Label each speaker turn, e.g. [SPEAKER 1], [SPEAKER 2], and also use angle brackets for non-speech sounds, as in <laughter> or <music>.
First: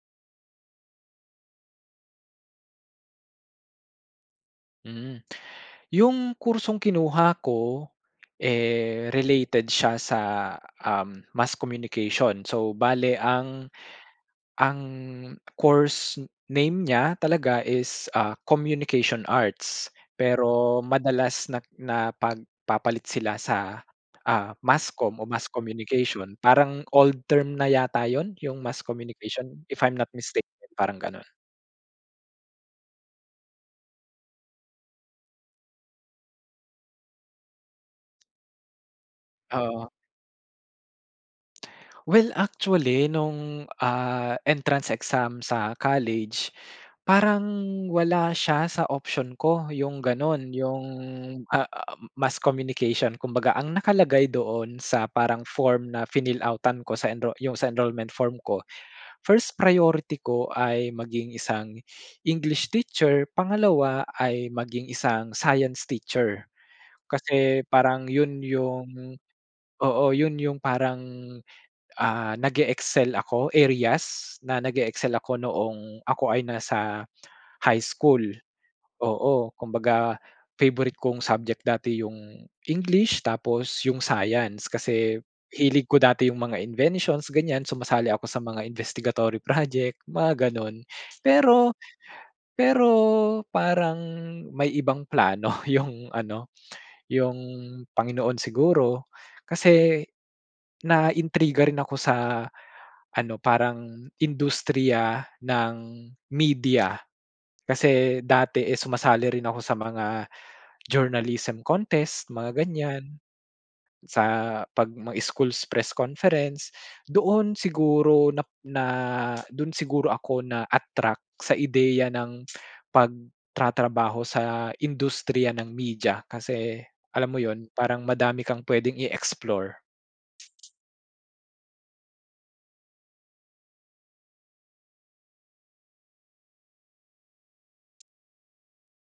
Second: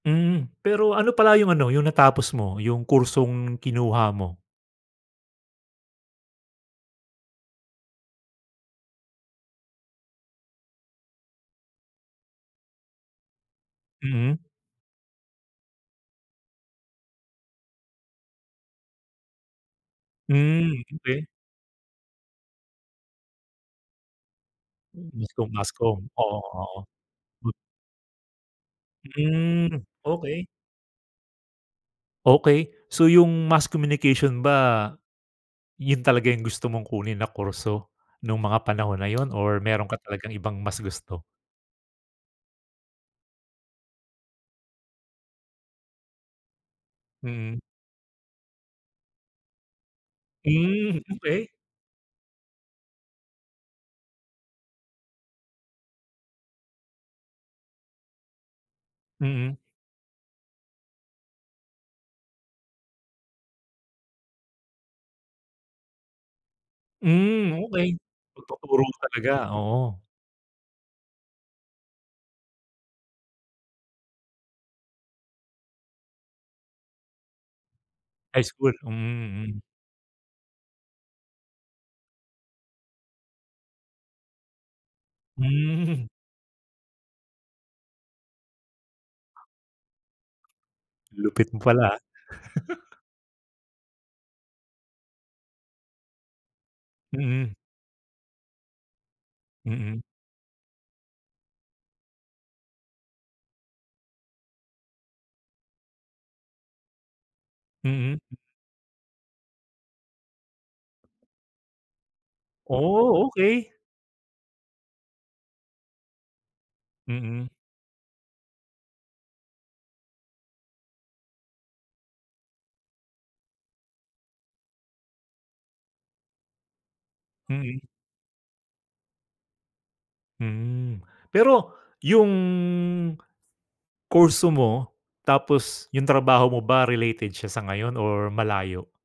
[SPEAKER 1] Mm, pero ano pala yung ano yung natapos mo, yung kursong kinuha mo?
[SPEAKER 2] Hmm. <gasps> Yung kursong kinuha ko eh, related siya sa um, mass communication. So, bale ang
[SPEAKER 1] Mhm.
[SPEAKER 2] <gasps> ang course name niya, talaga is ah, communication arts.
[SPEAKER 1] Hmm,
[SPEAKER 2] Pero
[SPEAKER 1] okey.
[SPEAKER 2] madalas na napagpapalit sila sa ah, mass comm o
[SPEAKER 1] Gusto
[SPEAKER 2] mass
[SPEAKER 1] mo, mass comm.
[SPEAKER 2] communication,
[SPEAKER 1] Oo, oo.
[SPEAKER 2] parang old term na yata yun? Yung mass communication, if
[SPEAKER 1] Mm.
[SPEAKER 2] I'm not mistaken,
[SPEAKER 1] Okey.
[SPEAKER 2] parang ganon.
[SPEAKER 1] Okey, so yung mass communication ba yun talaga yung gusto mong kunin na kurso? Nung mga panahon na yun or meron
[SPEAKER 2] Oo.
[SPEAKER 1] ka talagang ibang mas gusto?
[SPEAKER 2] <gasps> Well actually, nung ah entrance exam sa college, parang
[SPEAKER 1] Mhm.
[SPEAKER 2] wala siya sa option ko, yung ganun. Yung
[SPEAKER 1] Mm, okey.
[SPEAKER 2] ah, mass communication, kumbaga ang nakalagay doon sa parang form na finill-out-tan ko, sa enro yung sa enrollment form ko, <gasps> first
[SPEAKER 1] Mhm.
[SPEAKER 2] priority ko ay maging isang <gasps> English teacher, pangalawa ay maging isang Science teacher. <gasps>
[SPEAKER 1] Mm
[SPEAKER 2] Kasi
[SPEAKER 1] okey.
[SPEAKER 2] parang yun
[SPEAKER 1] Pagtuturo
[SPEAKER 2] yung
[SPEAKER 1] talaga, oo.
[SPEAKER 2] oo. Yun yung parang, ah, nag-eexcel ako areas na nag-eexcel ako noong ako ay nasa <gasps> high school
[SPEAKER 1] High school.
[SPEAKER 2] oo,
[SPEAKER 1] Mhm, mm.
[SPEAKER 2] kumbaga favorite kong subject dati yung English, tapos yung Science, kasi hilig ko
[SPEAKER 1] Mm
[SPEAKER 2] dati yung mga inventions ganyan, sumasali ako sa mga investigatory project, mga ganon.
[SPEAKER 1] Lupit mo
[SPEAKER 2] Pero
[SPEAKER 1] pala ah.
[SPEAKER 2] pero
[SPEAKER 1] <chuckles>
[SPEAKER 2] parang may ibang plano yung ano, yung
[SPEAKER 1] Mhm.
[SPEAKER 2] Panginoon siguro. <gasps>
[SPEAKER 1] Mhm.
[SPEAKER 2] Kasi, naintriga rin ako sa <gasps> ano parang industriya ng media. Kasi,
[SPEAKER 1] Mhm.
[SPEAKER 2] dati, eh, sumasali rin ako sa mga <gasps> journalism contest, mga ganyan
[SPEAKER 1] Oh, okey.
[SPEAKER 2] sa pag may school's press conference, <gasps>
[SPEAKER 1] Mhm.
[SPEAKER 2] doon siguro nap na dun siguro ako na-attract, sa ideya ng <gasps> pagtratrabaho sa industriya ng media, kasi alam mo yun
[SPEAKER 1] Mhm.
[SPEAKER 2] parang madami kang pwedeng i -explore.
[SPEAKER 1] Hmm, <gasps> pero yung kurso mo tapos yung trabaho mo ba, related siya sa ngayon or malayo?